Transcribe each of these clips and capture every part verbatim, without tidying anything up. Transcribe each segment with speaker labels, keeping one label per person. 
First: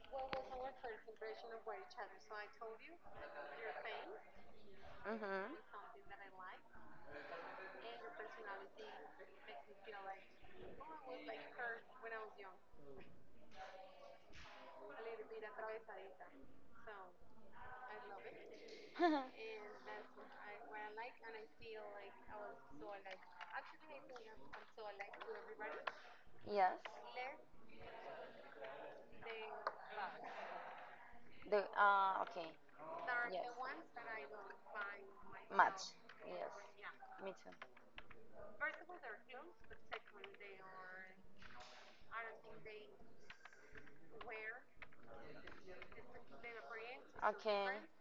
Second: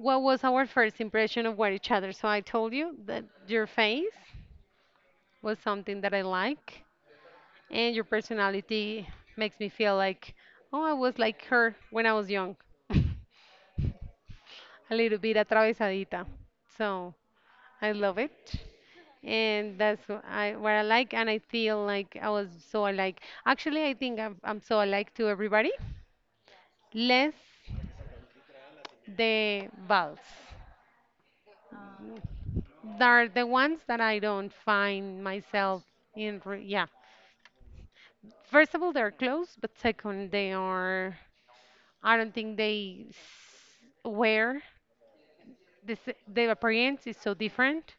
Speaker 1: what was our first impression of what each other. So I told you that your face was
Speaker 2: Mm-hmm.
Speaker 1: something that I like, and your personality makes me feel like, oh, I was like her when I was young, a little bit atravesadita. So I love it. And that's what I, what I like, and I feel like I was so alike. Actually, I think I'm, I'm so alike to everybody,
Speaker 2: Yes.
Speaker 1: less the vals.
Speaker 2: The uh okay.
Speaker 1: They're the ones that I don't find
Speaker 2: Match.
Speaker 1: myself in.
Speaker 2: Yes.
Speaker 1: Re yeah.
Speaker 2: Me too.
Speaker 1: First of all, they're close, but second, they are. I don't think they s- wear this. Their appearance is so
Speaker 2: Okay.
Speaker 1: different,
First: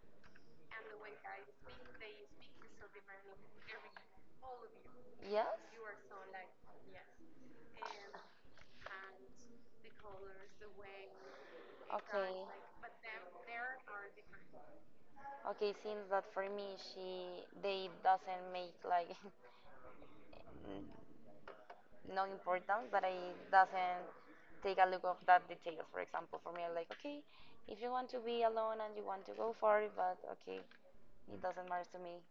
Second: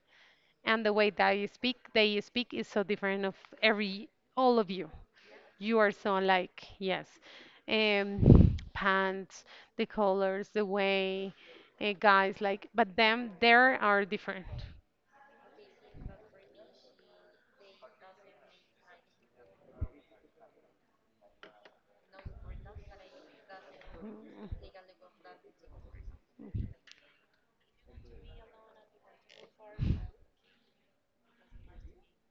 Speaker 1: and the way that you speak, they speak is so different of every all of you.
Speaker 2: Yes.
Speaker 1: You are so alike. Yes. Um, pants, the colors, the way, uh, guys
Speaker 2: Okay.
Speaker 1: like, but them, they are different.
Speaker 2: Okay, seems that for me she they doesn't make like, n- no importance. But I doesn't take a look of that details. For example, for me I'm like, okay, if you want to be alone and you want to go for it, but okay, it doesn't matter to me.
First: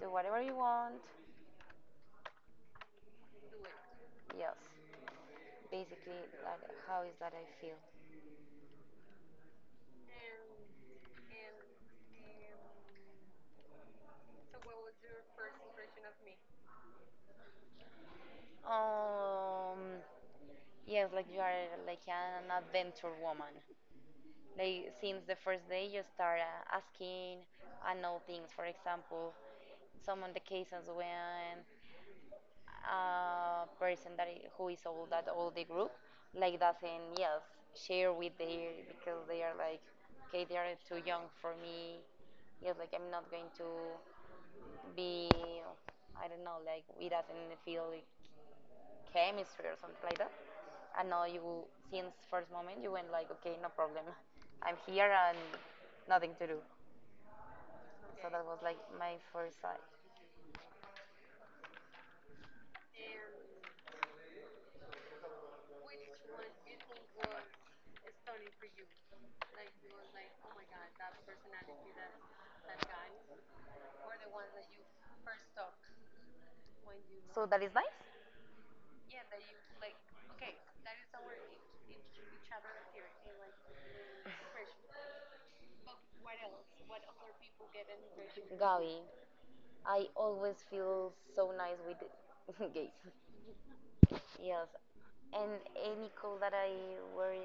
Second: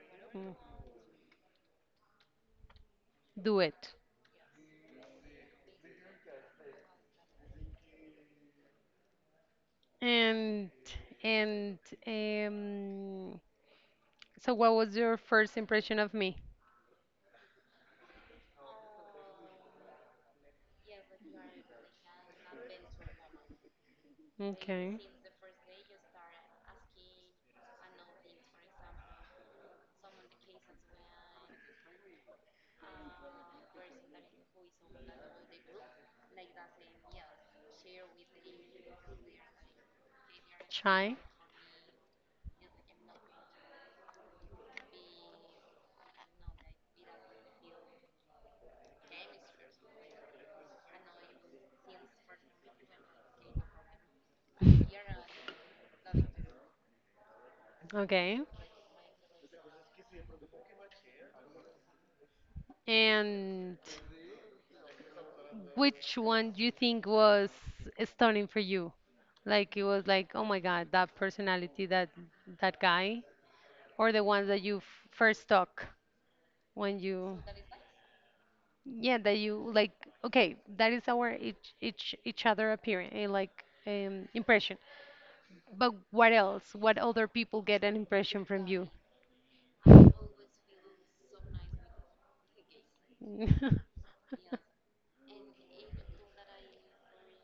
Speaker 2: Do
Speaker 1: Mm,
Speaker 2: whatever
Speaker 1: mm,
Speaker 2: you want.
Speaker 1: do it.
Speaker 2: Yes. Basically, like how is that I feel?
Speaker 1: And and um, so what was your first impression of me?
Speaker 2: Um yes, like you are like an adventure woman. Like
Speaker 1: Okay.
Speaker 2: since the first day you start uh, asking and know things. For example, some of the cases when a person that i- who is old that all the group like doesn't, yes, share with their because they are like, okay, they are too
Speaker 1: Shy.
Speaker 2: young for me. Yes, like I'm not going to be, I don't know, like it doesn't feel like chemistry or something like that. And now you, since first moment, you went like, okay, no problem, I'm here and nothing to do. Okay. So
Speaker 1: Okay.
Speaker 2: that was like my first side.
Speaker 1: And which one do you think was stunning for you? Like it was like, oh my God, that personality, that that guy, or the ones that you f- first talk when you,
Speaker 2: So that is nice.
Speaker 1: yeah, that you like. Okay, that is our each each each other appearance, like um, impression. But what else? What other people get an impression from you?
Speaker 2: Gabi, I always feel so nice with gays. Yes, and any call that I were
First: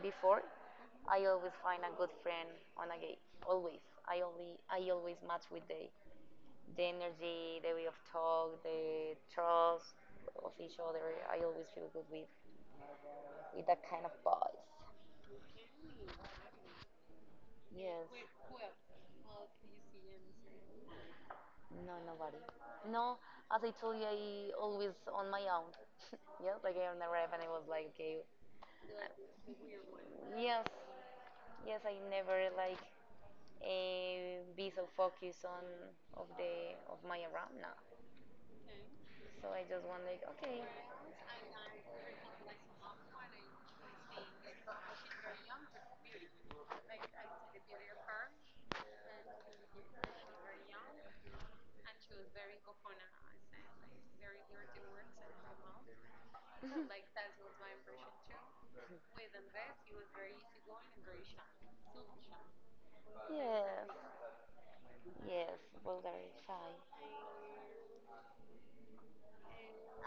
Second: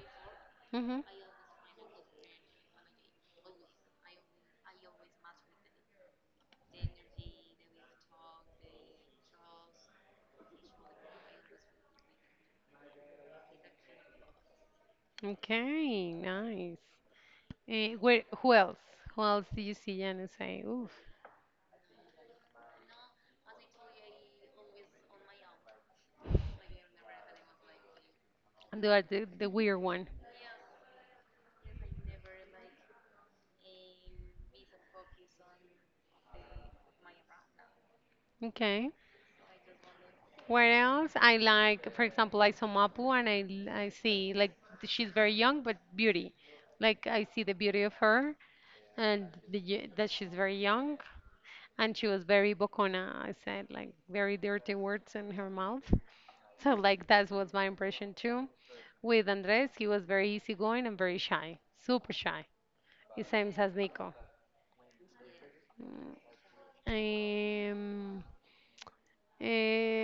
Speaker 2: before,
Speaker 1: Hmm.
Speaker 2: I always find a good friend on a gate. Always, I only I always match with the the energy, the way of talk, the trust of each other. I always feel good with with that kind of boys.
Speaker 1: Okay, nice. Eh, where,
Speaker 2: Yes,
Speaker 1: who else? Who else do you see and say, oof,
Speaker 2: no nobody. No, as I told you, I always on my own. Yes, like I on the rap and I was like, okay,
Speaker 1: they are the, the weird one?
Speaker 2: yes, yes, I never like uh, be so focused on of the of my around now.
Speaker 1: Okay.
Speaker 2: So I just want like okay,
Speaker 1: What else? I like, for example, I saw Mapu and I, l- I see, like, she's very young, but beauty. Like, I see the beauty of her and the, y- that she's very young. And she was very bocona. I said like very dirty words in her mouth. So like that was my impression too. With Andres, he was very easygoing and very shy, super shy. The same as
Speaker 2: yes,
Speaker 1: Nico.
Speaker 2: yes, Bulgari shy.
Speaker 1: Um,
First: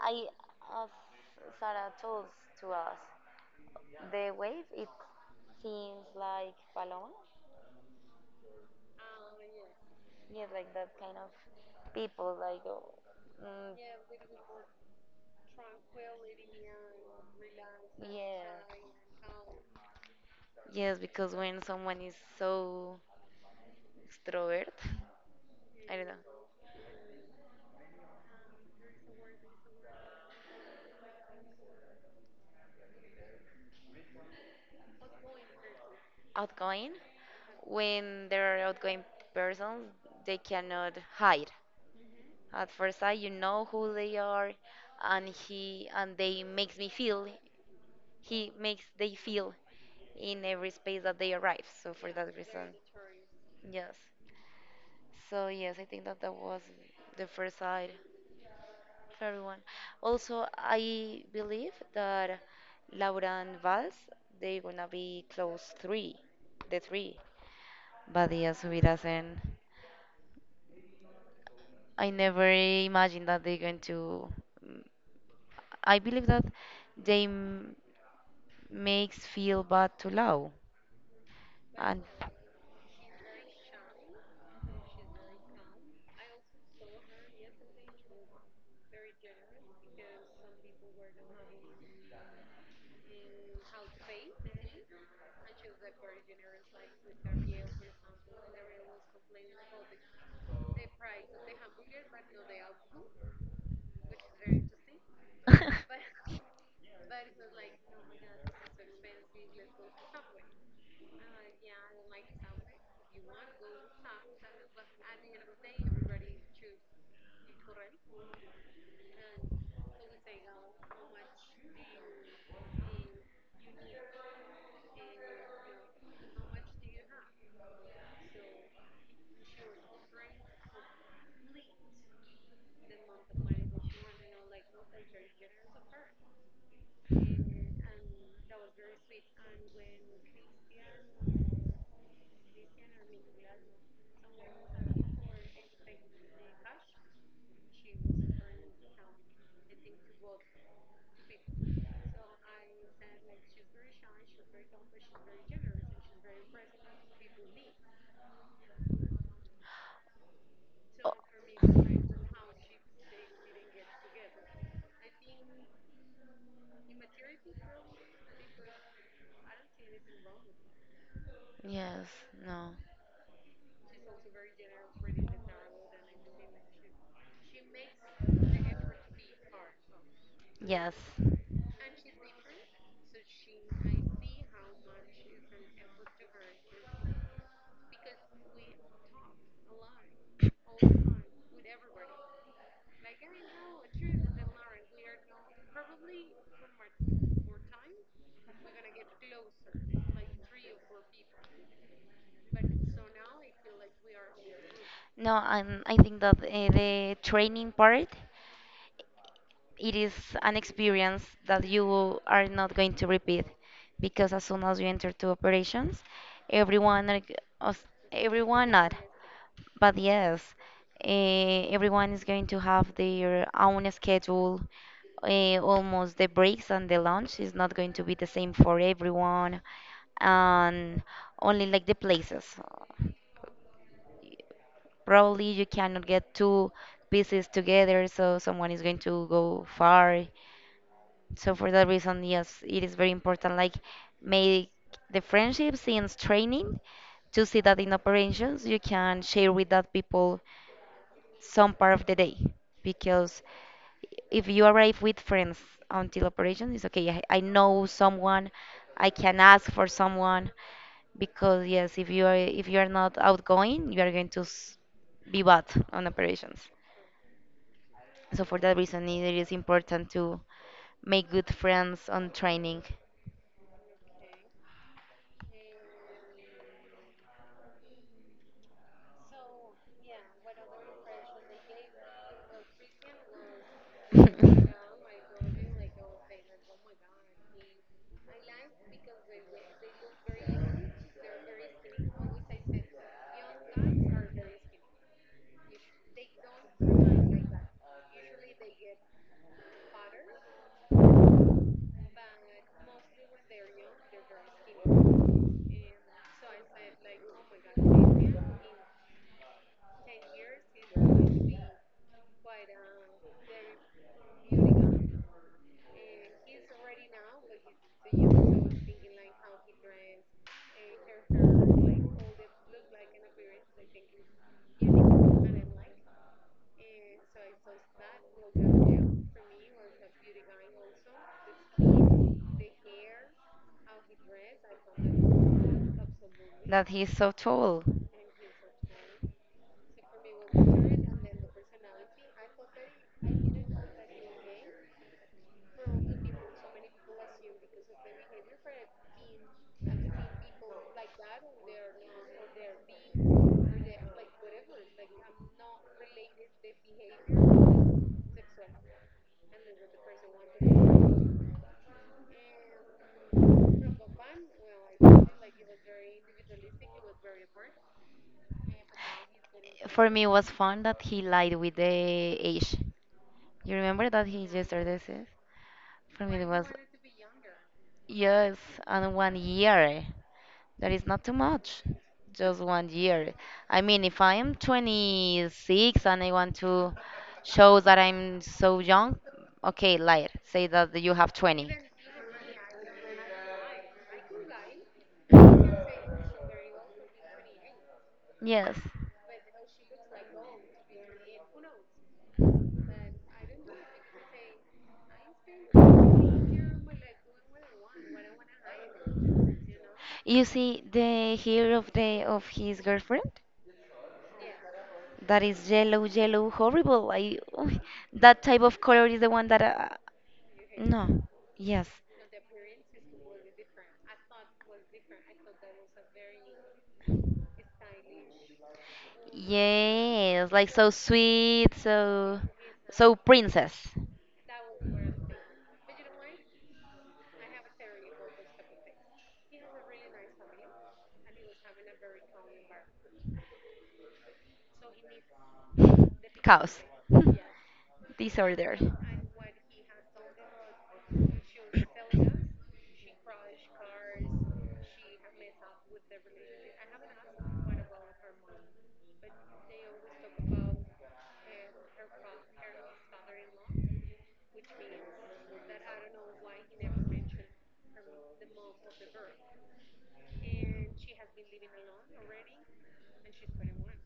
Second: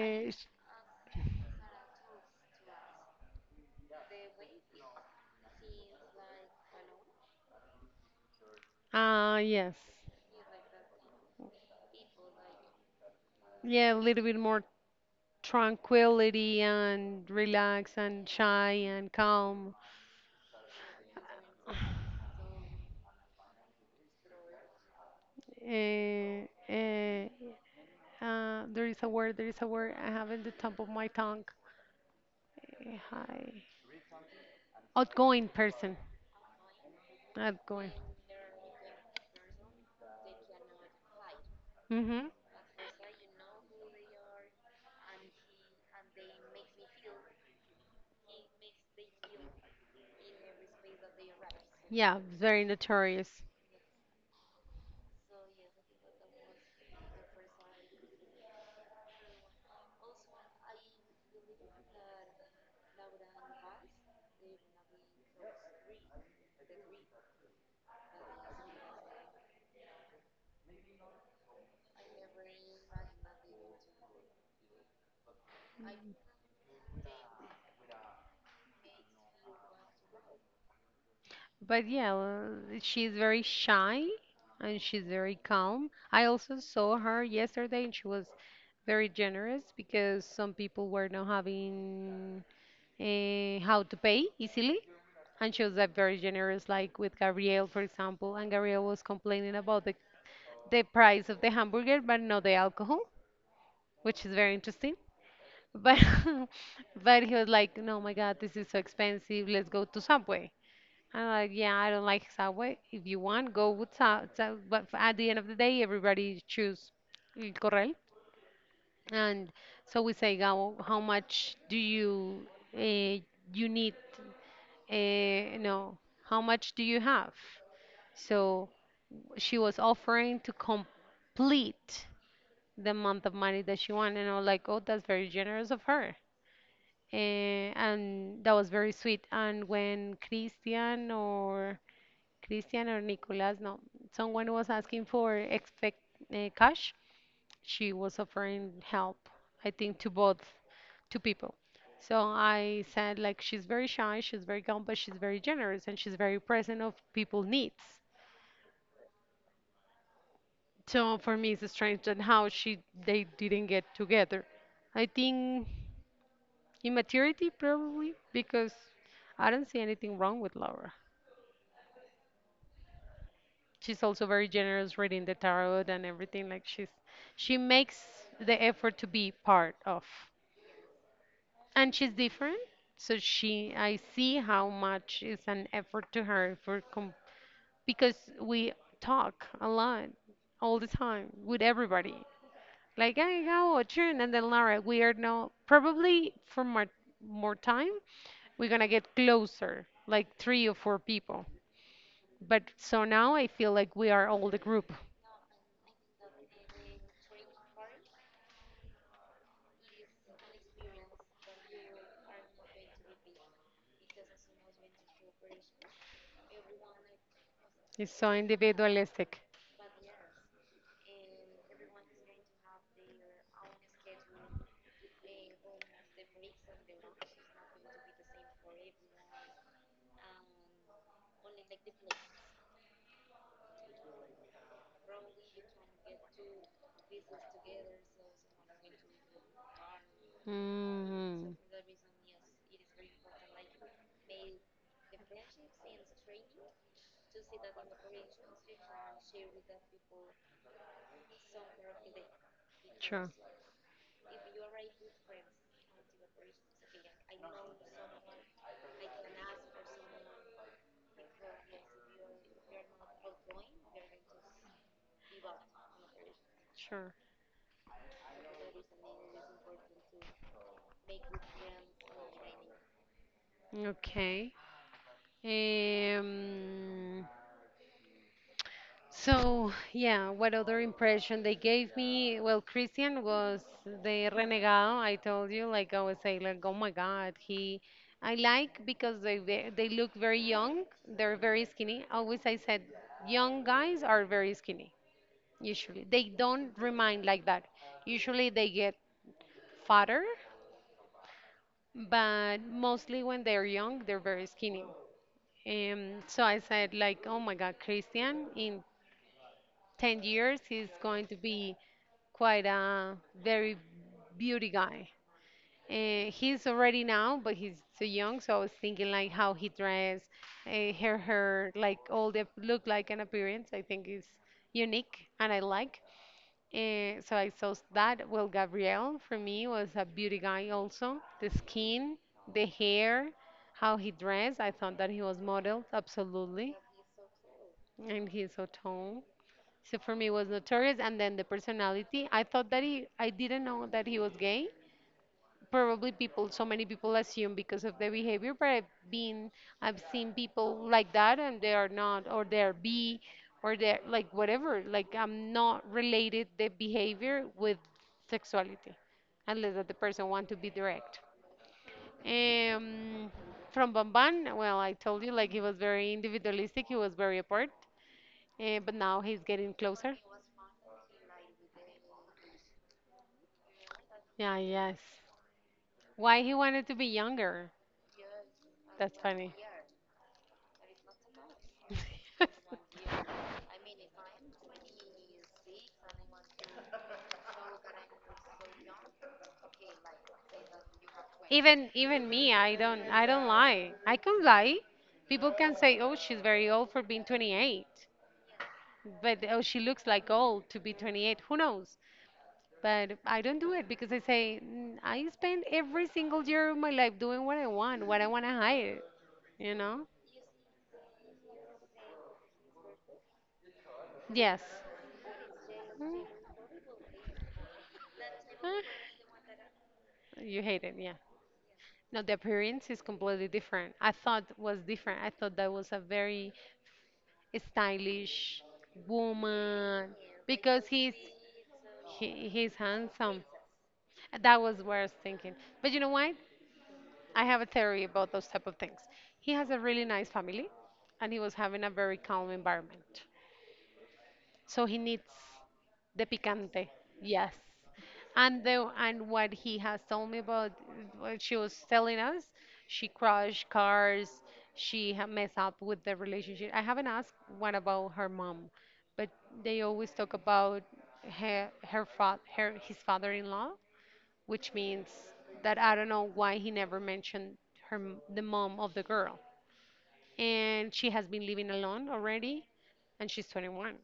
Speaker 2: I
Speaker 1: sh-
Speaker 2: as Sarah told to us, the wave it seems like Paloma.
Speaker 1: ah, yes.
Speaker 2: Yes, like that kind of people like. Oh, mm,
Speaker 1: Yeah, a little bit more tranquility and relax and
Speaker 2: yeah.
Speaker 1: shy and calm.
Speaker 2: Yes, because when someone is so extrovert, I don't know.
Speaker 1: Eh, eh, uh, there is a word, there is a word I have in the top of my tongue. Very high. Outgoing person.
Speaker 2: Outgoing.
Speaker 1: Outgoing.
Speaker 2: When they're outgoing persons, they cannot hide.
Speaker 1: Mm-hmm.
Speaker 2: At first sight, you know who they are, and he and they makes me feel. He makes they feel in every space that they arrive. So for
Speaker 1: Yeah,
Speaker 2: that
Speaker 1: very
Speaker 2: reason,
Speaker 1: notorious.
Speaker 2: yes. So yes, I think that that was the first side for everyone. Also, I believe that Laura and Vals they're gonna be close three, the three. But yes, who does I never imagined that they're going to. mm, I believe that they m- makes feel bad to Lau,
Speaker 1: But
Speaker 2: and
Speaker 1: yeah, l- she's very shy and she's very calm. I also saw her yesterday and she was very generous because some people were not having uh, how to pay easily, and she was like, very generous like with Gabriel for example. And Gabriel was complaining about the, the price of the hamburger but not the alcohol, which is very interesting. But but he was like, no, my God, this is so expensive, let's go to Subway. I'm like, yeah, I don't like Subway, if you want, go with Subway. But at the end of the day, everybody choose El Corral. And so we say, Gabo, how much do you uh, you need, eh, you know, how much do you have? So she was offering to complete the amount of money that she wanted. And I was like, oh, that's very generous of her. Eh, and that was very sweet. And when Christian or Christian or Nicolas, no, someone was asking for expect uh, cash, she was offering help, I think, to both, to people. So I said, like, she's very shy, she's very calm, but she's very generous and she's very present of people's needs.
Speaker 2: Oh,
Speaker 1: So for me, it's strange that how she they didn't get together. I think immaturity probably, because I don't see anything wrong with Laura.
Speaker 2: yes, no,
Speaker 1: She's also very generous reading the tarot and everything. Like she's she makes the effort to be part of.
Speaker 2: yes,
Speaker 1: And she's different. So she, I see how much is an effort to her for com because we talk a lot all the time with everybody. Like, hey, how are you? And then Lara, we are now probably for more, more time, we're gonna get closer, like three or four people. But so now I feel like we are all the group.
Speaker 2: no, and I think that uh, the training part it is an experience that you are not going to repeat because as soon as you enter to operations, everyone are g- us-
Speaker 1: It's so
Speaker 2: everyone not,
Speaker 1: individualistic.
Speaker 2: but yes, eh, everyone is going to have their own schedule. Eh, almost the breaks and the lunch is not going to be the same for everyone, and only like the places. Probably you cannot get two pieces together, so someone is going to go far. So
Speaker 1: Hmm.
Speaker 2: for that reason, yes, it is very important, like make the friendships in training to see that in operations you can share with that people some part of the day
Speaker 1: Sure,
Speaker 2: because if you arrive with friends until operation, it's okay. I, I know someone, I can ask for someone because yes, if you are if you are not outgoing, you are going to s- be bad on operations.
Speaker 1: sure.
Speaker 2: So for that reason, it is important to make good friends on training.
Speaker 1: Okay. Um, so, yeah, what other impression they gave me? Well, Christian was the renegado. I told you, like, I was saying, like, oh my God, he. I like because they ve- they look very young. They're very skinny. Always I said, young guys are very skinny. Usually, they don't remind like that. Usually, they get fatter, but mostly when they're young, they're very skinny. Um, so I said, like, oh my God, Christian, in ten years, he's going to be quite a very beauty guy. Uh, he's already now, but he's so young. So I was thinking, like, how he dress, uh, her hair, like, all the look, like, an appearance, I think is unique and I like. Uh, so I saw that. Well, Gabriel, for me, was a beauty guy also. The skin, the hair, how he dressed. I thought that he was modeled, absolutely,
Speaker 2: That he's so tall.
Speaker 1: and he's so tall. So for me, it was notorious. And then the personality, I thought that he, I didn't know that he was gay. Probably people, so many people assume because of their behavior, but I've been, I've seen people like that and they are not, or they're B, or they're like whatever. Like I'm not related the behavior with sexuality, unless that the person want to be direct. Um, from Bamban, well, I told you, like he was very individualistic, he was very apart. Eh, but now he's getting
Speaker 2: For
Speaker 1: closer.
Speaker 2: me, it was fun that he lied with the age. You remember that he
Speaker 1: Yeah,
Speaker 2: just said
Speaker 1: yes.
Speaker 2: this? Is? For me,
Speaker 1: Why
Speaker 2: it
Speaker 1: he
Speaker 2: was
Speaker 1: wanted to be younger?
Speaker 2: yes, and
Speaker 1: That's
Speaker 2: one
Speaker 1: funny.
Speaker 2: year. That is not too much. Just one year. I mean, if I am twenty-six and I want to show that I'm so young, okay, liar. Say that you have twenty.
Speaker 1: Even even me, I don't I don't lie. I can lie. People can say, "Oh, she's very old for being twenty-eight."
Speaker 2: Yes.
Speaker 1: But oh, she looks like old to be twenty-eight. Who knows? But I don't do it because I say, "Mm, I spend every single year of my life doing what I want, what I want to hide, you know?
Speaker 2: You see the hair of the of his girlfriend?
Speaker 1: Yes.
Speaker 2: That is yellow, yellow, horrible. I that type of color
Speaker 1: Ah,
Speaker 2: is the one that I,
Speaker 1: you hate it, yeah.
Speaker 2: no. Yes.
Speaker 1: No, the appearance is completely different. I thought was different. I thought that was a very stylish woman,
Speaker 2: Yes, like so
Speaker 1: because he's
Speaker 2: sweet, so
Speaker 1: he, he's
Speaker 2: so
Speaker 1: handsome.
Speaker 2: princess.
Speaker 1: That was what I was thinking. But you know what? I have a theory about those type of things. He has a really nice family, and he was having a very calm environment. So he needs the
Speaker 2: Chaos.
Speaker 1: picante. Yes. And the and what he has told me about what she was telling us, she crashed cars, she ha- messed up with the relationship. I haven't asked what about her mom, but they always talk about her her fa- her his father-in-law, which means that I don't know why he never mentioned her m- the mom of the
Speaker 2: Disorder.
Speaker 1: girl. And she has been living alone already, and she's twenty-one.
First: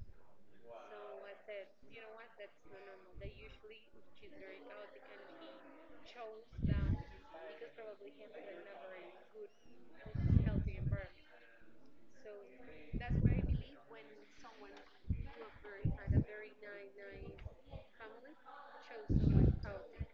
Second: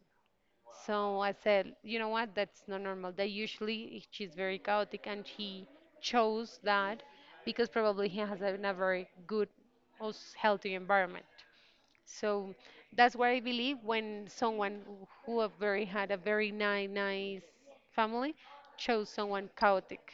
Speaker 1: So I said, you know what? That's not normal. That usually she's very chaotic, and he chose that because probably he has a, a very good, also healthy environment. So that's what I believe when someone who have very had a very nice, nice family chose someone chaotic.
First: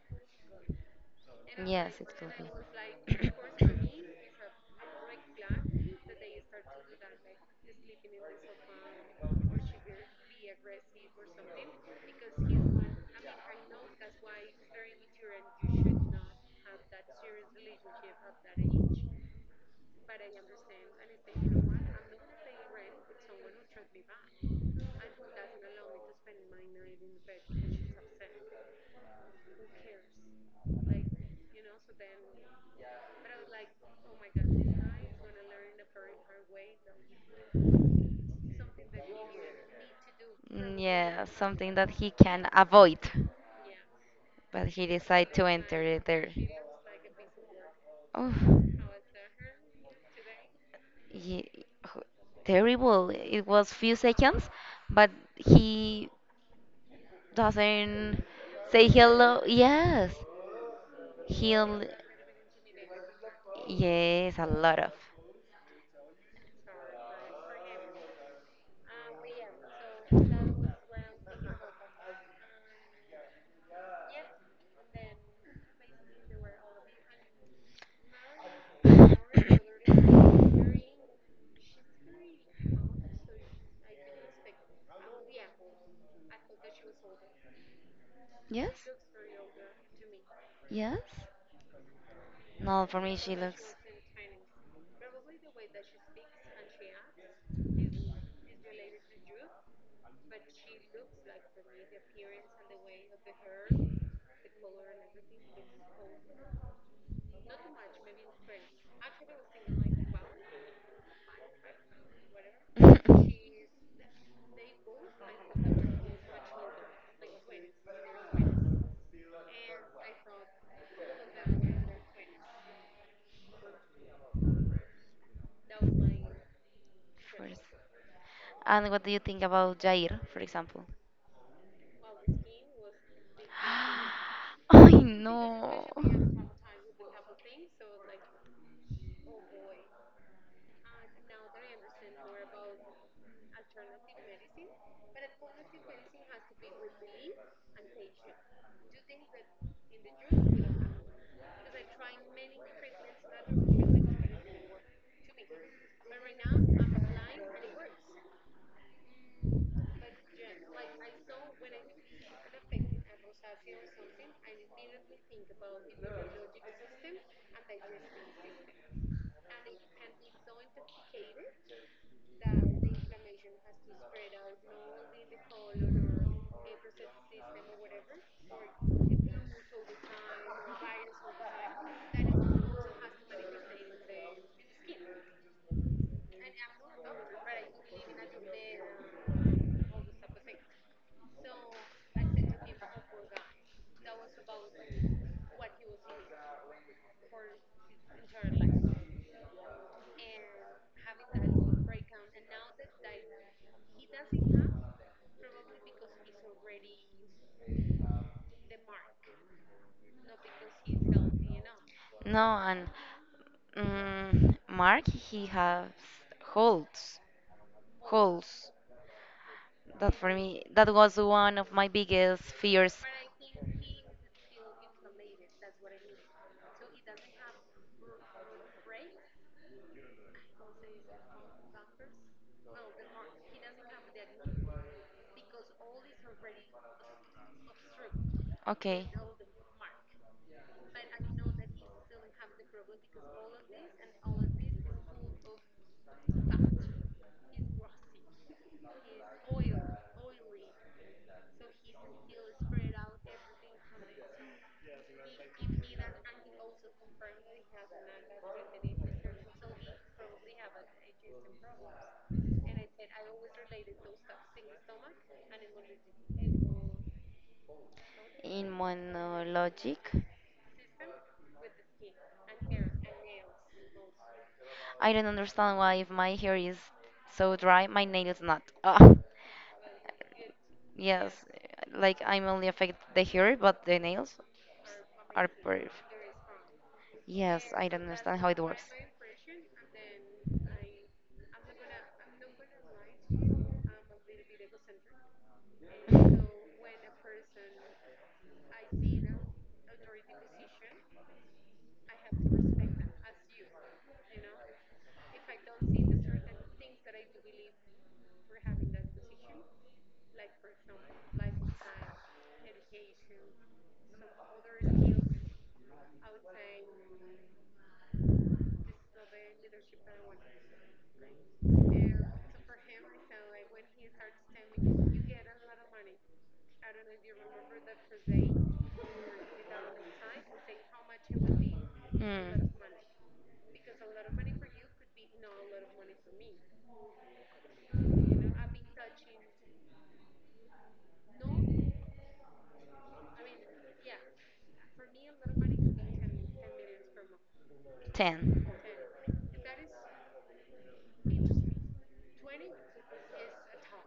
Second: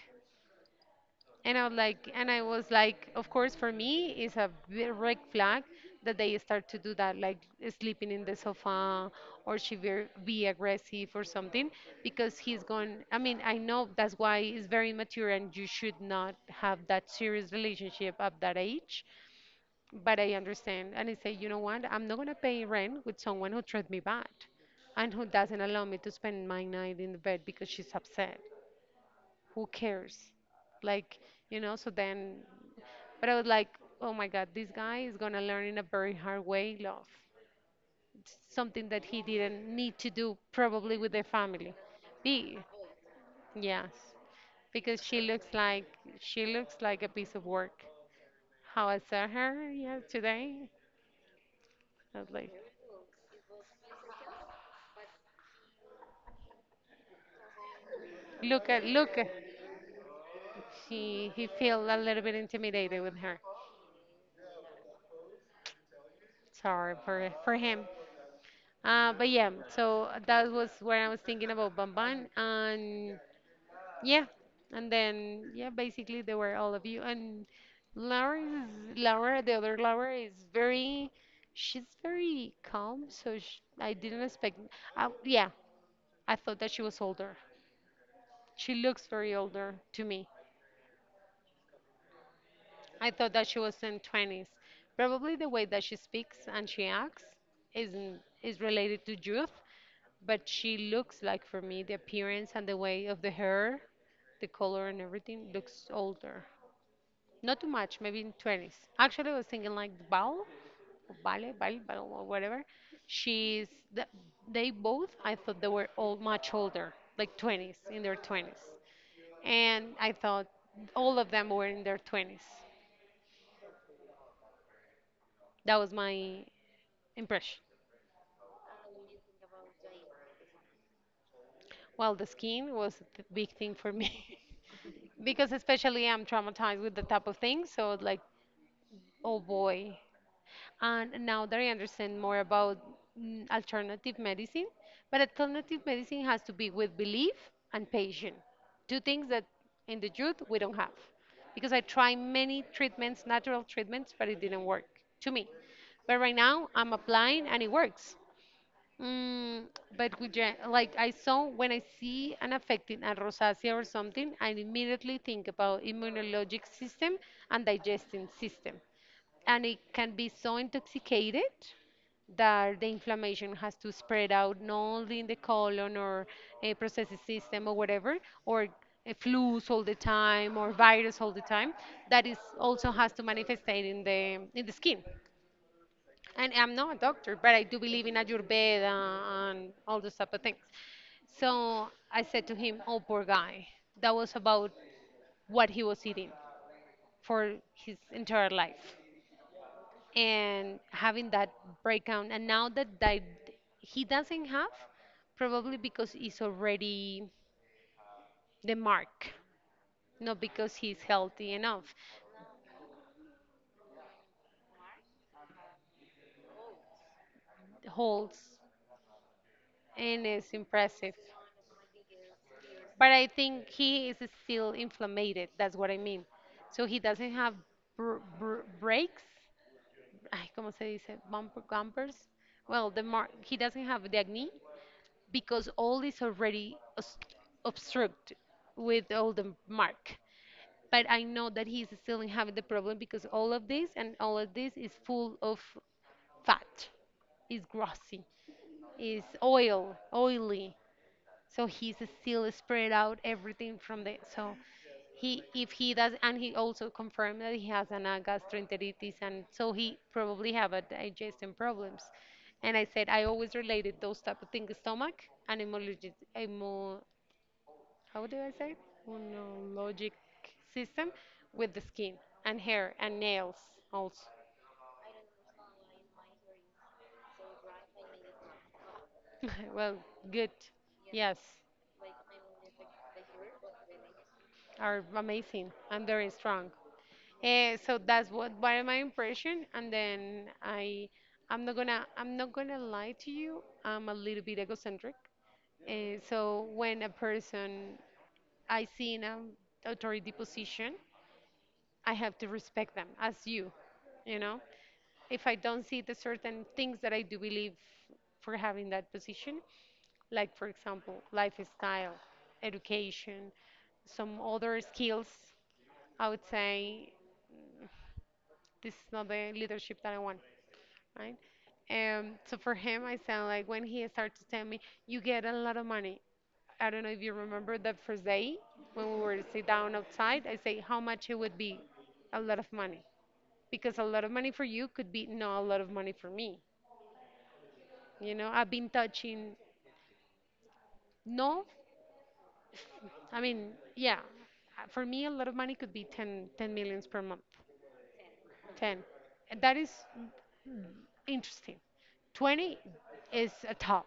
Speaker 1: And I was like, and I was like, of course, for me, it's a big red flag that they start to do that, like sleeping in the sofa or she be, be aggressive or something, because he's going. I mean, I know that's why it's very mature and you should not have that serious relationship at that age. But I understand, and I say, you know what? I'm not gonna pay rent with someone who treats me bad and who doesn't allow me to spend my night in the bed because she's upset, who cares? Like, you know, so then, but I was like, oh my God, this guy is going to learn in a very hard way love. It's something that he didn't need to do probably with their
Speaker 2: Learn.
Speaker 1: family.
Speaker 2: Something that he can
Speaker 1: B,
Speaker 2: avoid,
Speaker 1: yes,
Speaker 2: but he
Speaker 1: because she
Speaker 2: decided to
Speaker 1: looks
Speaker 2: enter
Speaker 1: like,
Speaker 2: it.
Speaker 1: she looks like a piece of work. How I saw her yeah, today,
Speaker 2: Ye- h-
Speaker 1: I was like,
Speaker 2: Terrible. It was few seconds, but he doesn't
Speaker 1: look at,
Speaker 2: say
Speaker 1: look at,
Speaker 2: hello. Yes,
Speaker 1: he, he
Speaker 2: he'll.
Speaker 1: felt a little bit intimidated with her.
Speaker 2: Yes, a lot of.
Speaker 1: Sorry for, for him. Uh, but yeah, so that was where I was thinking about Bamban, and yeah, and then yeah, basically they were all of you. And Laura is Laura, the other Laura is very, she's very calm. So sh I didn't expect. I, yeah, I thought that she was older.
Speaker 2: Yes,
Speaker 1: She looks very older to me.
Speaker 2: yes. No, for
Speaker 1: I
Speaker 2: me
Speaker 1: thought
Speaker 2: she
Speaker 1: that she
Speaker 2: looks.
Speaker 1: was in twenties. Probably the way that she speaks and she acts is is related to youth, but she looks like for me the appearance and the way of the hair, the color and everything looks older. Not too much, maybe in twenties. Actually, I was thinking like Bal, Vale, Val, Val, or whatever. She's the, they both. I thought they were all much older, like twenties, in their twenties, and I thought all of them were in their twenties. That was my
Speaker 2: First.
Speaker 1: impression.
Speaker 2: And what do you think about Jair, for example?
Speaker 1: Well, the skin was a th- big thing for me
Speaker 2: I
Speaker 1: because
Speaker 2: know.
Speaker 1: especially I'm traumatized with the type of thing. So like, oh boy. And now that I understand more about mm, alternative medicine, but alternative medicine has to be with belief and patience, two things that in the youth we don't have. Because I tried many treatments, natural treatments, but it didn't work to me. But right now I'm applying and it works. Mm, but with gen- like I saw when I see an affecting a rosacea or something, I immediately think about immunologic system and digesting system, and it can be so intoxicated that the inflammation has to spread out not only in the colon or a processes system or whatever, or a flus all the time or virus all the time, that is also has to manifest in the in the skin, and I'm not a doctor, but I do believe in Ayurveda and all those type of things. So I said to him, "Oh, poor guy. That was about what he was eating for his entire life, and having that breakdown. And now that di- he doesn't have, probably because he's already the mark, not because he's healthy enough,
Speaker 2: No, and mm, Mark he has holes,
Speaker 1: holds,
Speaker 2: holes. That
Speaker 1: and
Speaker 2: for
Speaker 1: is
Speaker 2: me, that
Speaker 1: impressive."
Speaker 2: was one of my biggest fears.
Speaker 1: But I think he is still inflamed. That's what I mean. So he doesn't have br br breaks. Ay, ¿cómo se dice? Bumper, gumpers. Well, the mar he doesn't have the acne because all is already obst- obstruct
Speaker 2: Okay,
Speaker 1: with all the mark. But I know that he's still having the problem because all of this and all of this is full of fat. It's grossy. It's oil, oily, so he's still spread out everything from the so he if he does, and he also confirmed that he has an uh, gastroenteritis, and so he probably have a digestion problems. And I said I always related those type of things stomach and immunologic immu, how do I say
Speaker 2: in
Speaker 1: it?
Speaker 2: monologic,
Speaker 1: Immunologic system with the skin and hair and nails also.
Speaker 2: I don't understand why if my hair is so dry, my nails not. Ah.
Speaker 1: Well, good. Yes,
Speaker 2: Yes, like I'm only affected the hair, but the nails
Speaker 1: are
Speaker 2: are
Speaker 1: amazing
Speaker 2: perfect.
Speaker 1: and very strong.
Speaker 2: Yes,
Speaker 1: Uh,
Speaker 2: I
Speaker 1: so
Speaker 2: don't
Speaker 1: that's
Speaker 2: understand how
Speaker 1: what
Speaker 2: it
Speaker 1: what
Speaker 2: works.
Speaker 1: my impression, and then I I'm not gonna I'm not gonna lie to you. I'm a little bit egocentric. Uh, so when a person I see in an authority position, I have to respect them as you, you know. If I don't see the certain things that I do believe for having that position, like for example lifestyle, education, some other skills, I would say this is not the leadership that I want, right? Um, so for him, I sound like when he started to tell me, you get a lot of money. I don't know if you remember that first day when we were to sit down outside, I say how much it would be, a lot
Speaker 2: Mm.
Speaker 1: of money, because a lot of money for you could be not a lot of money for me. You know, I've been touching no, I mean yeah. Uh, for me a lot of money could be ten ten millions per month,
Speaker 2: ten.
Speaker 1: ten. And that is interesting. twenty is a top,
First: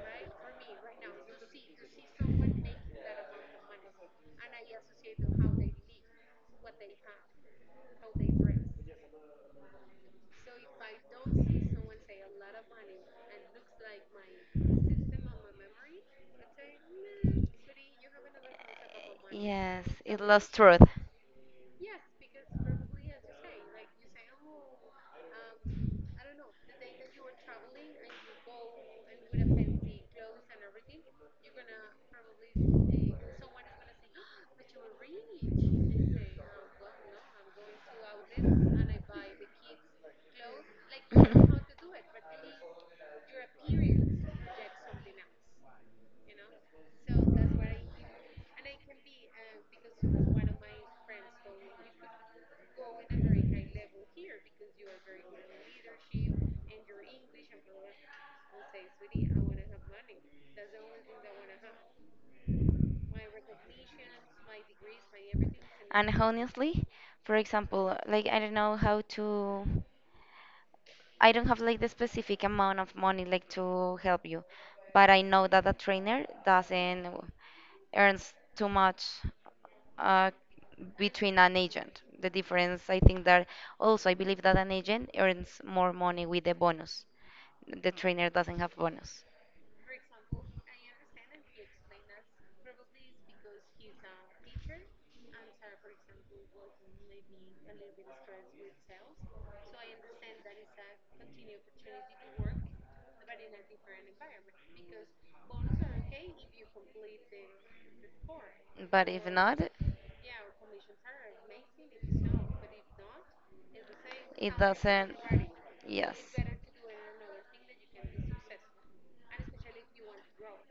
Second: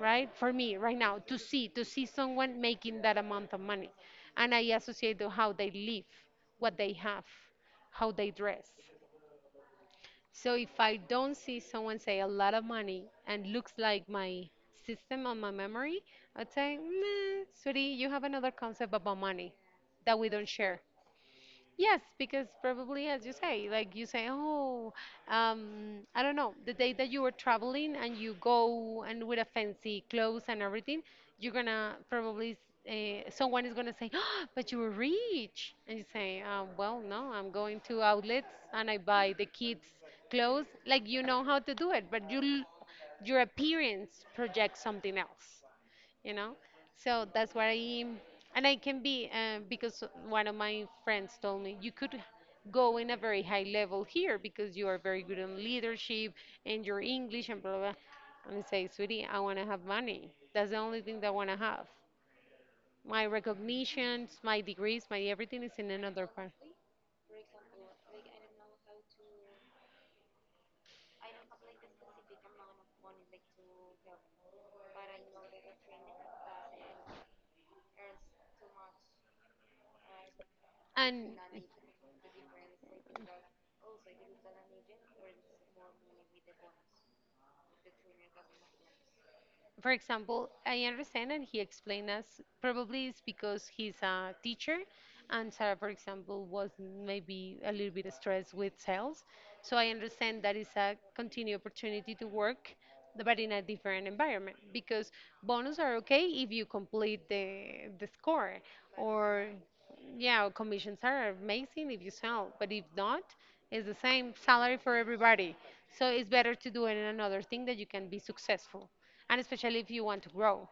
Speaker 1: right? For me, right now, to see to see someone making that amount of money, and I associate to how they live, what they have, how they dress. So if I don't see someone say a lot of money and looks like my system on my memory, I'd say, nah, sweetie, you have another concept about money
Speaker 2: Yes,
Speaker 1: that
Speaker 2: it
Speaker 1: we don't
Speaker 2: lost
Speaker 1: share.
Speaker 2: truth.
Speaker 1: Yes, because probably as you say, like you say, oh, um, I don't know, the day that you were traveling and you go and with a fancy clothes and everything, you're gonna probably uh, someone is gonna say, oh, but you were rich, and you say, uh, well, no, I'm going to outlets and I buy the kids clothes. Like you know how to do it, but you, l- your appearance projects something else, you know. So that's why I, and I can be uh, because one of my friends told me you could go in a very high level here because you are very good in leadership and your English and blah blah, and I say sweetie I want to have money, that's the only thing that I want to have. My recognitions, my degrees, my everything is in another part.
Speaker 2: Honestly, for example, like I don't know how to. I don't have like the specific amount of money like to help you, but I know that a trainer doesn't earns too much, uh,
Speaker 1: And
Speaker 2: between an agent. The difference, I think that also I believe that an agent earns more money with the bonus. The trainer doesn't have bonus.
Speaker 1: for example, I understand, and he explained us probably it's because he's a teacher, and Sarah, for example, was maybe a little bit stressed with sales. So I understand that is a continued opportunity to work, but in a different environment because bonus are okay if you complete the the score,
Speaker 2: But if
Speaker 1: or
Speaker 2: not,
Speaker 1: yeah, or commissions are amazing if you sell, but if not, it's the same
Speaker 2: it
Speaker 1: salary for
Speaker 2: doesn't.
Speaker 1: everybody. So
Speaker 2: Yes.
Speaker 1: it's better to do it in another thing that you can be successful, and especially if you want to grow.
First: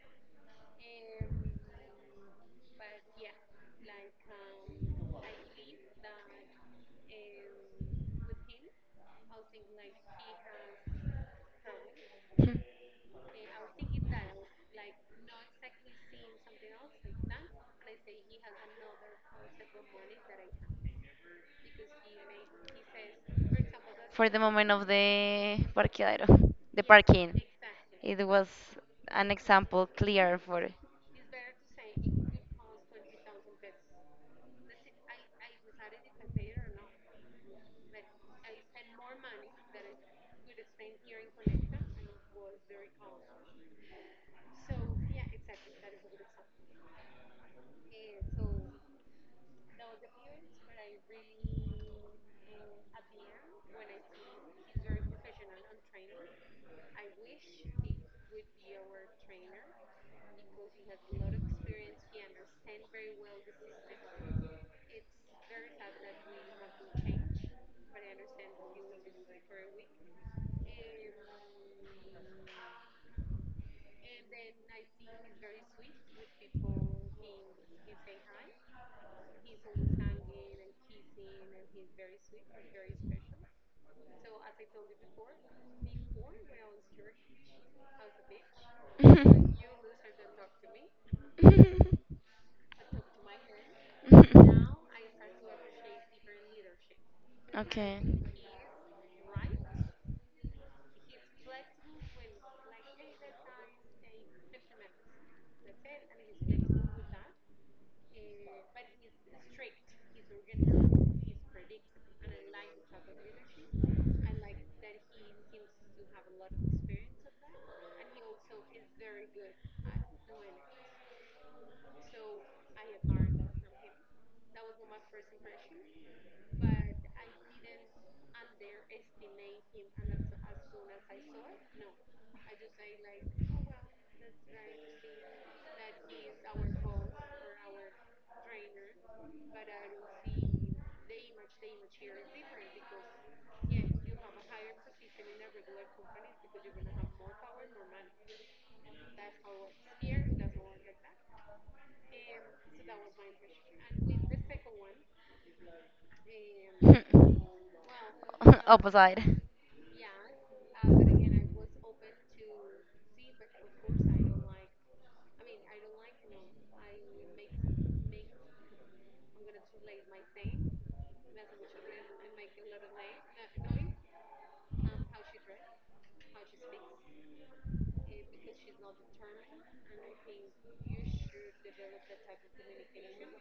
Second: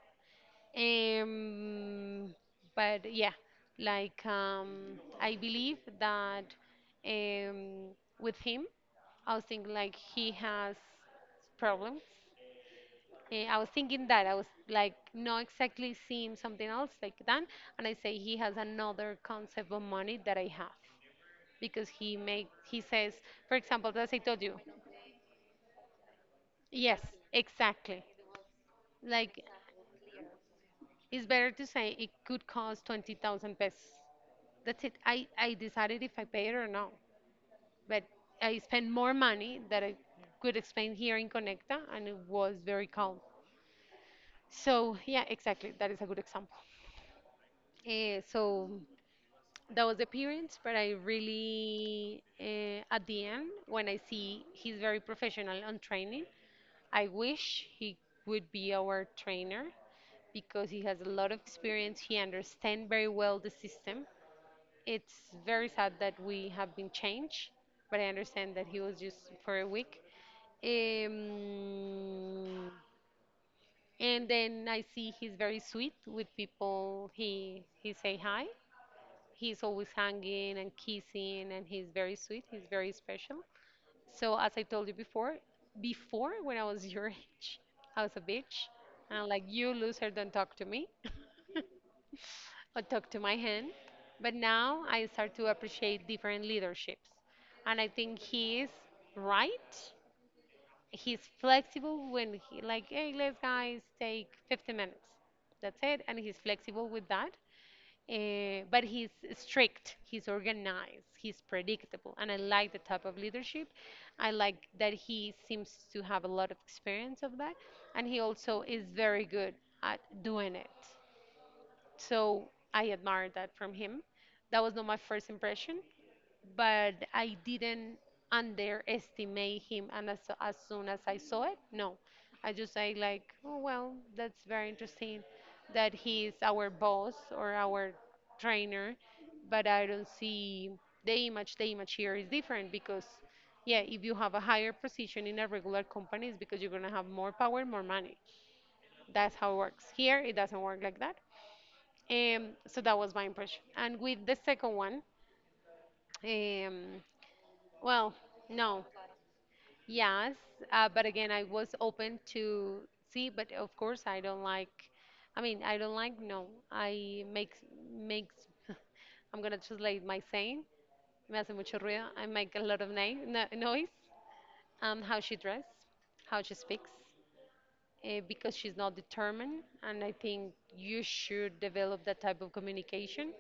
Speaker 1: Um, but yeah, like um, I believe that um, with him, I was thinking like he has problems. Eh, I was thinking that I was like not exactly seeing something else like that, and I say he has another concept of money that I have because he make he says, for example, as I
Speaker 2: For the
Speaker 1: told you,
Speaker 2: moment of the parqueadero, the
Speaker 1: yes,
Speaker 2: parking.
Speaker 1: exactly.
Speaker 2: It was an
Speaker 1: Like
Speaker 2: example clear for.
Speaker 1: it's better to say it could cost twenty thousand pesos. That's it. I, I decided if I pay it or not. But I spent more money that I could spend here in Conecta, and it was very calm. So, yeah, exactly. That is a good example. Uh, so, that was the appearance, but I really, uh, at the end, when I see he's very professional on training, I wish he would be our trainer because he has a lot of experience. He understands very well the system. It's very sad that we have been changed, but I understand that he was just for a week. Um, and then I see he's very sweet with people. He he say hi. He's always hanging and kissing, and he's very sweet. He's very special. So as I told you before, before when I was your age, I was a bitch, and I'm like you loser, don't talk to me. Or talk to my hand. But now I start to appreciate different leaderships. And I
Speaker 2: Okay.
Speaker 1: think he is right. He's flexible when he like, hey, let's guys take fifty minutes. That's it. And he's flexible with that. Eh, but he's strict, he's organized, he's predictable. And I like the type of leadership. I like that he seems to have a lot of experience of that. And he also is very good at doing it. So I admired that from him. That was not my first impression, but I didn't underestimate him. And as, as soon as I saw it, no, I just say like, oh well, that's very interesting that he's our boss or our trainer, but I don't see the image. The image here is different because, yeah, if you have a higher position in a regular company, it's because you're gonna have more power, more money. That's how it works. Here, it doesn't work like that. Um, so that was my impression. And with the second one, um, well, no,
Speaker 2: Opposite.
Speaker 1: yes, uh, but again, I was open to see, but of course, I don't like. I mean, I don't like. No, I makes makes. I'm gonna translate my saying. Me hace mucho ruido. I make a lot of na- no, noise. Um, how she dress, how she speaks, uh, because she's not determined, and I think you should develop that type of communication.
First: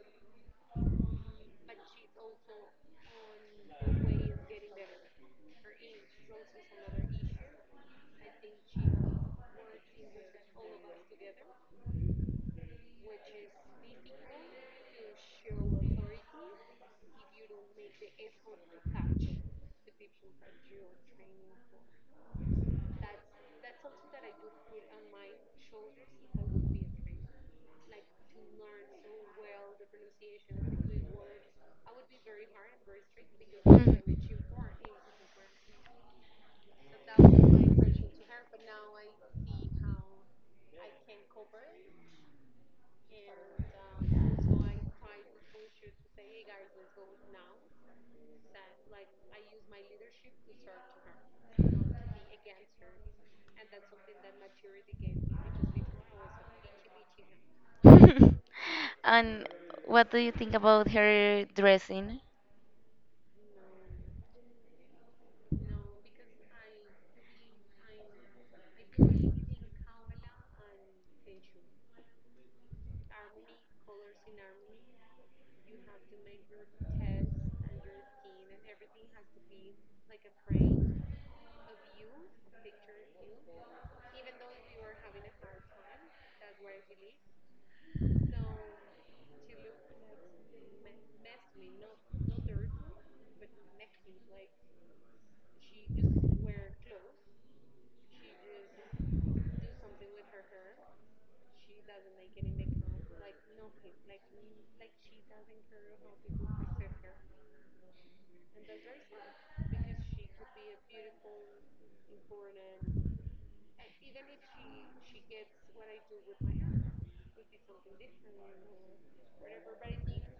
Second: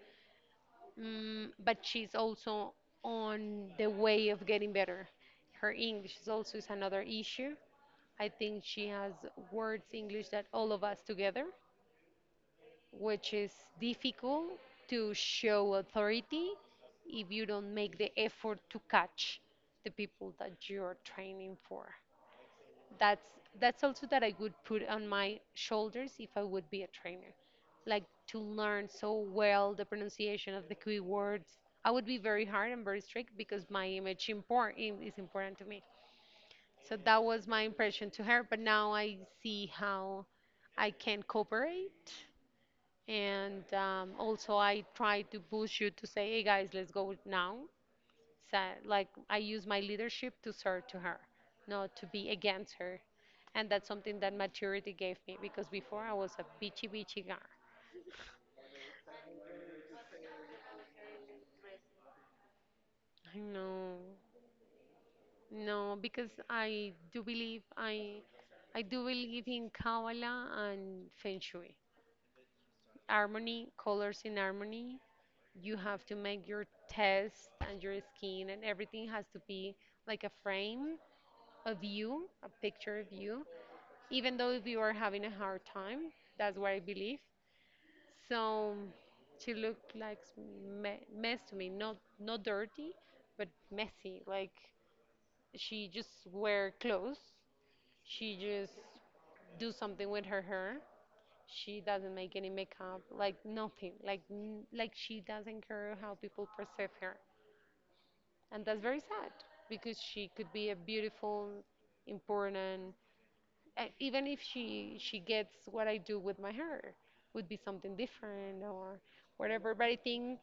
Speaker 1: Mm, but she's also on the way of getting better. Her English is also is another issue. I think she has words English that all of us together, which is difficult to show authority if you don't make the effort to catch the people that you're training for. that's that's also that I would put on my shoulders if I would be a trainer, like to learn so well the pronunciation of the key words. I would be very hard and very strict because my image import im- is important to me. So that was my impression to her. But now I see how I can cooperate, and um, also I try to push you to say, "Hey guys, let's go now." So, like I use my leadership to serve to her, not to be against her. And that's something that maturity gave me because before I was a bitchy bitchy guy.
Speaker 2: And what do you think about her dressing?
Speaker 1: I know. No, because I do believe I I do believe in Kabbalah and Feng Shui. Harmony, colors in harmony. You have to make your test and your skin and everything has to be like a frame of you, a picture of you, even though if you are having a hard time. That's what I believe. So she looked like me- mess to me, not not dirty, but messy. Like she just wear clothes. She just do something with her hair. She doesn't make any makeup, like nothing. Like n- like she doesn't care how people perceive her, and that's very sad because she could be a beautiful, important, uh, even if she she gets what I do with my hair would be something different or whatever. But I think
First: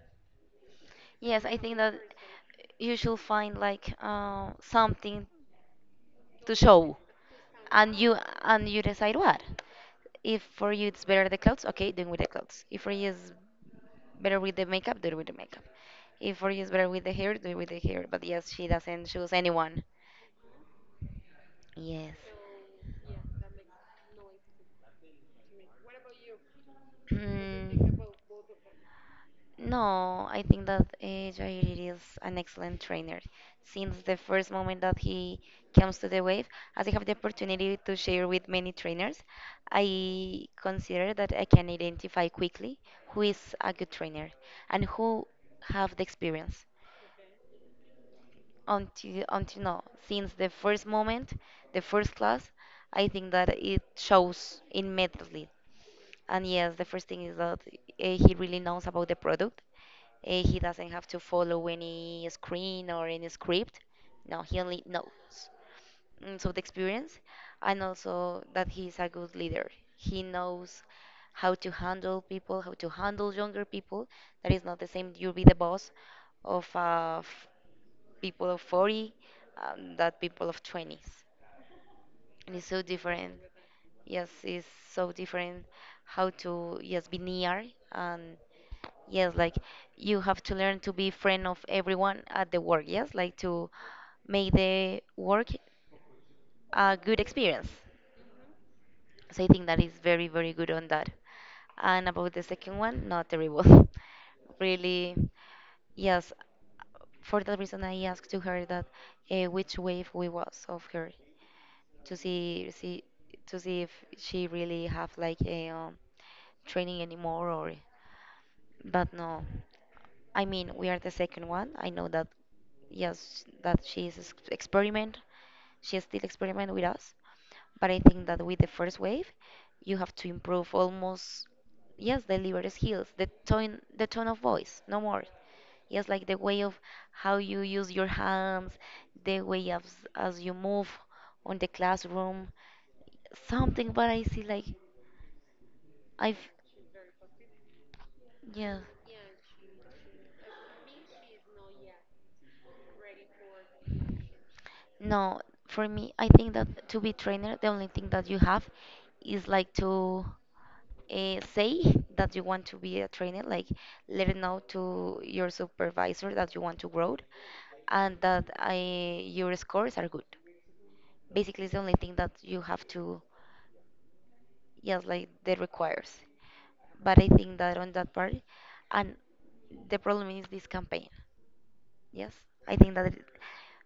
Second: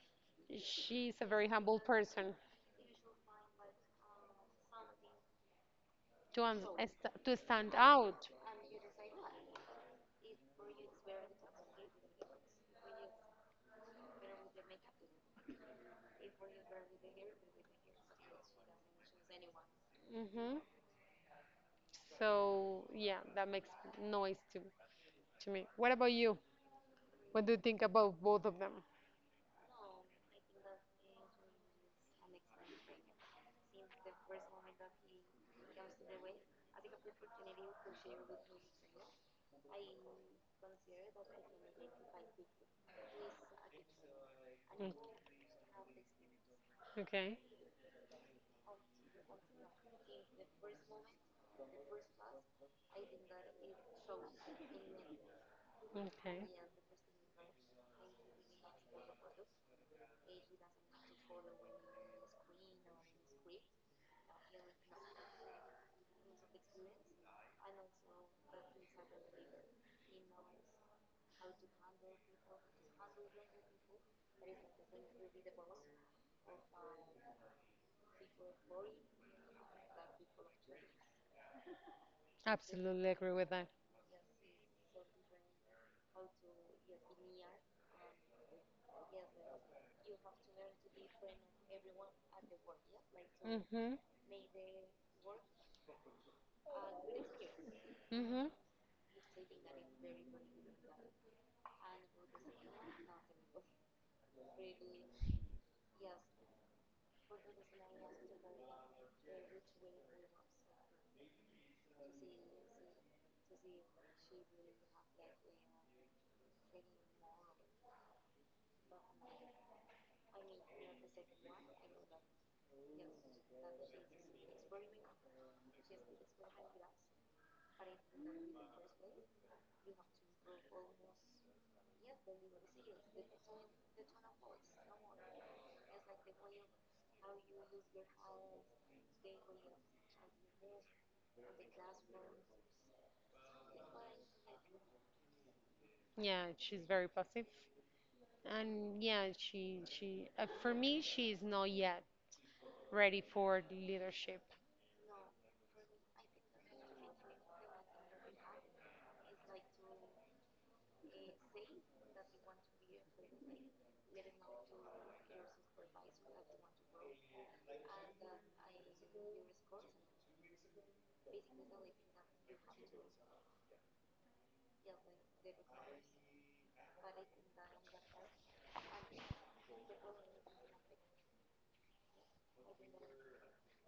Speaker 1: she's a
Speaker 2: Yes,
Speaker 1: very
Speaker 2: I think
Speaker 1: humble
Speaker 2: that
Speaker 1: person
Speaker 2: you should find like uh, something
Speaker 1: to
Speaker 2: to
Speaker 1: un- uh,
Speaker 2: show.
Speaker 1: to stand
Speaker 2: And you
Speaker 1: out.
Speaker 2: and you decide what, if for you it's better the clothes, okay, then with the clothes. If for you it's better with the makeup, do it with the makeup. If for you it's better with the hair, do it with the hair. But yes, she doesn't choose anyone.
Speaker 1: Hmm.
Speaker 2: Yes.
Speaker 1: So yeah, that makes noise to to me. What about you? What do you think
Speaker 2: Mm,
Speaker 1: about both of them?
Speaker 2: no, I think that uh, Jair is an excellent trainer. Since the first moment that he comes to the wave, as I have the opportunity to share with many trainers, I consider that I can identify quickly who is a good trainer and
Speaker 1: Mm.
Speaker 2: who have the experience.
Speaker 1: Okay.
Speaker 2: Until until now, since the first moment, the first class, I think that it shows immediately. And
Speaker 1: Okay.
Speaker 2: yes, the first thing is that uh, he really knows about the product. Uh, he doesn't have to follow any screen or any script. No, he only knows. Mm, so the experience, and also that he's a good leader. He knows how to handle people, how to handle younger people. That is not the same. You'll be the boss of uh, f- people of forty, um, that people of twenties and it's so
Speaker 1: Absolutely agree
Speaker 2: different.
Speaker 1: with that.
Speaker 2: Yes, it's so different how to, yes, be near and yes like you have to learn to be friend of everyone at the work. Yes, like to
Speaker 1: Mhm.
Speaker 2: make the work a good experience.
Speaker 1: Mhm.
Speaker 2: So I think that is very very good on that. And about the second one, not terrible. Really, yes. For that reason, I asked to her that uh, which wave we was of her to see see to see if she really have like a um, training anymore or, but no, I mean, we are the second one. I know that, yes, that she is ex- experiment. She still experiment with us. But I think that with the first wave, you have to improve almost, yes, the liver skills, the tone, the tone of voice, no more. Yes, like the way of how you use your hands, the way as as you move on the classroom, something. But I see like. I've
Speaker 1: Yeah, she's very positive,
Speaker 2: yeah.
Speaker 1: and yeah, she she uh, for me she is not yet ready for the leadership.
Speaker 2: No, for me, I think that to be trainer, the only thing that you have is like to uh, say that you want to be a trainer, like let it know to your supervisor that you want to grow and that I, your scores are good. Basically, it's the only thing that you have to, yes, like that requires. But I think that on that part, and the problem is this campaign. Yes, I think that it-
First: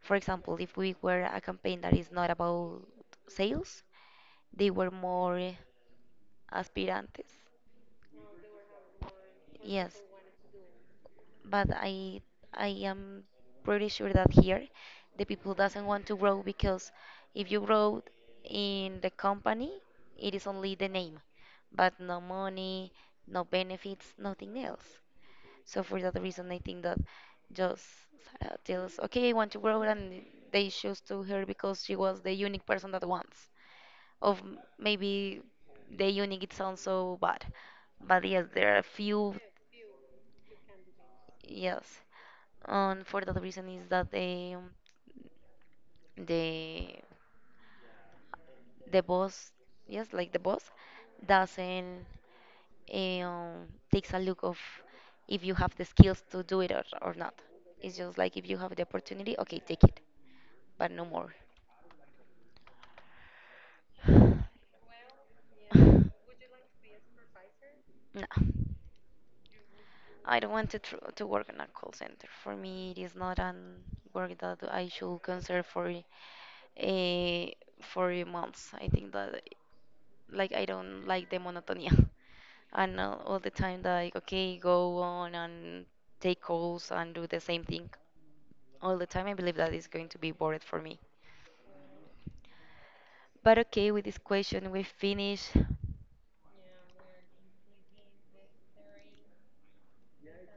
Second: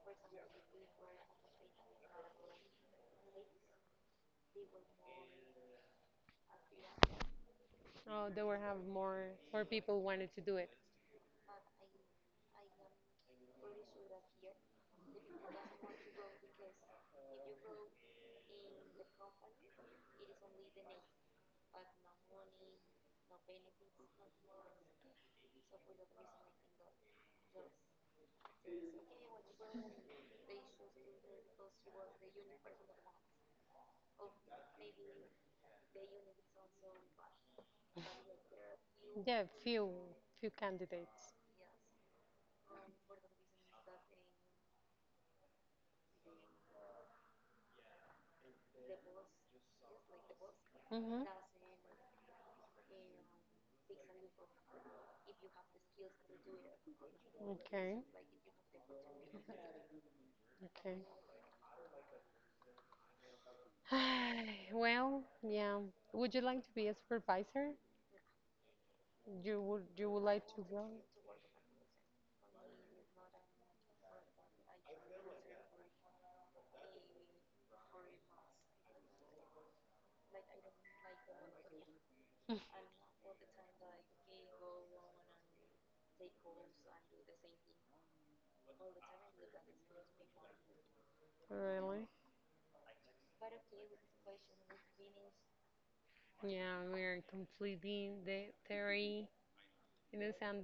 Speaker 2: for example, if we were a campaign that is not about sales, they were more aspirantes.
Speaker 1: Oh, there were have more more people
Speaker 2: Yes,
Speaker 1: wanted to do it.
Speaker 2: but I I am pretty sure that here the people doesn't want to grow because if you grow in the company, it is only the name, but no money, no benefits, nothing else. So for that reason, I think that just Sarah tells, okay, I want to grow, and they choose to her because she was the unique person that wants of m- maybe the unique, it sounds so bad, but yes, there are a few.
Speaker 1: Yeah, few few candidates.
Speaker 2: Yes, and for that reason is that the the the boss, yes, like the boss
Speaker 1: Mhm.
Speaker 2: doesn't um, takes a look of if you have the skills to do it or, or not. It's
Speaker 1: Okay.
Speaker 2: just like if you have the opportunity, okay, take it, but
Speaker 1: Okay.
Speaker 2: no more.
Speaker 1: Well, yeah. Would you like to be a supervisor?
Speaker 2: No,
Speaker 1: You would you would
Speaker 2: I
Speaker 1: like
Speaker 2: don't
Speaker 1: to
Speaker 2: want to
Speaker 1: go?
Speaker 2: tr to work in a call center. For me, it is not an work that I should consider for uh, for months. I think that like I don't like the monotony and uh, all the time like okay, go on and take calls and do the same thing all the time. I believe that is going to be boring for me.
Speaker 1: Really?
Speaker 2: But okay, with this question we finish.
Speaker 1: Yeah, we're completing the theory in the sound.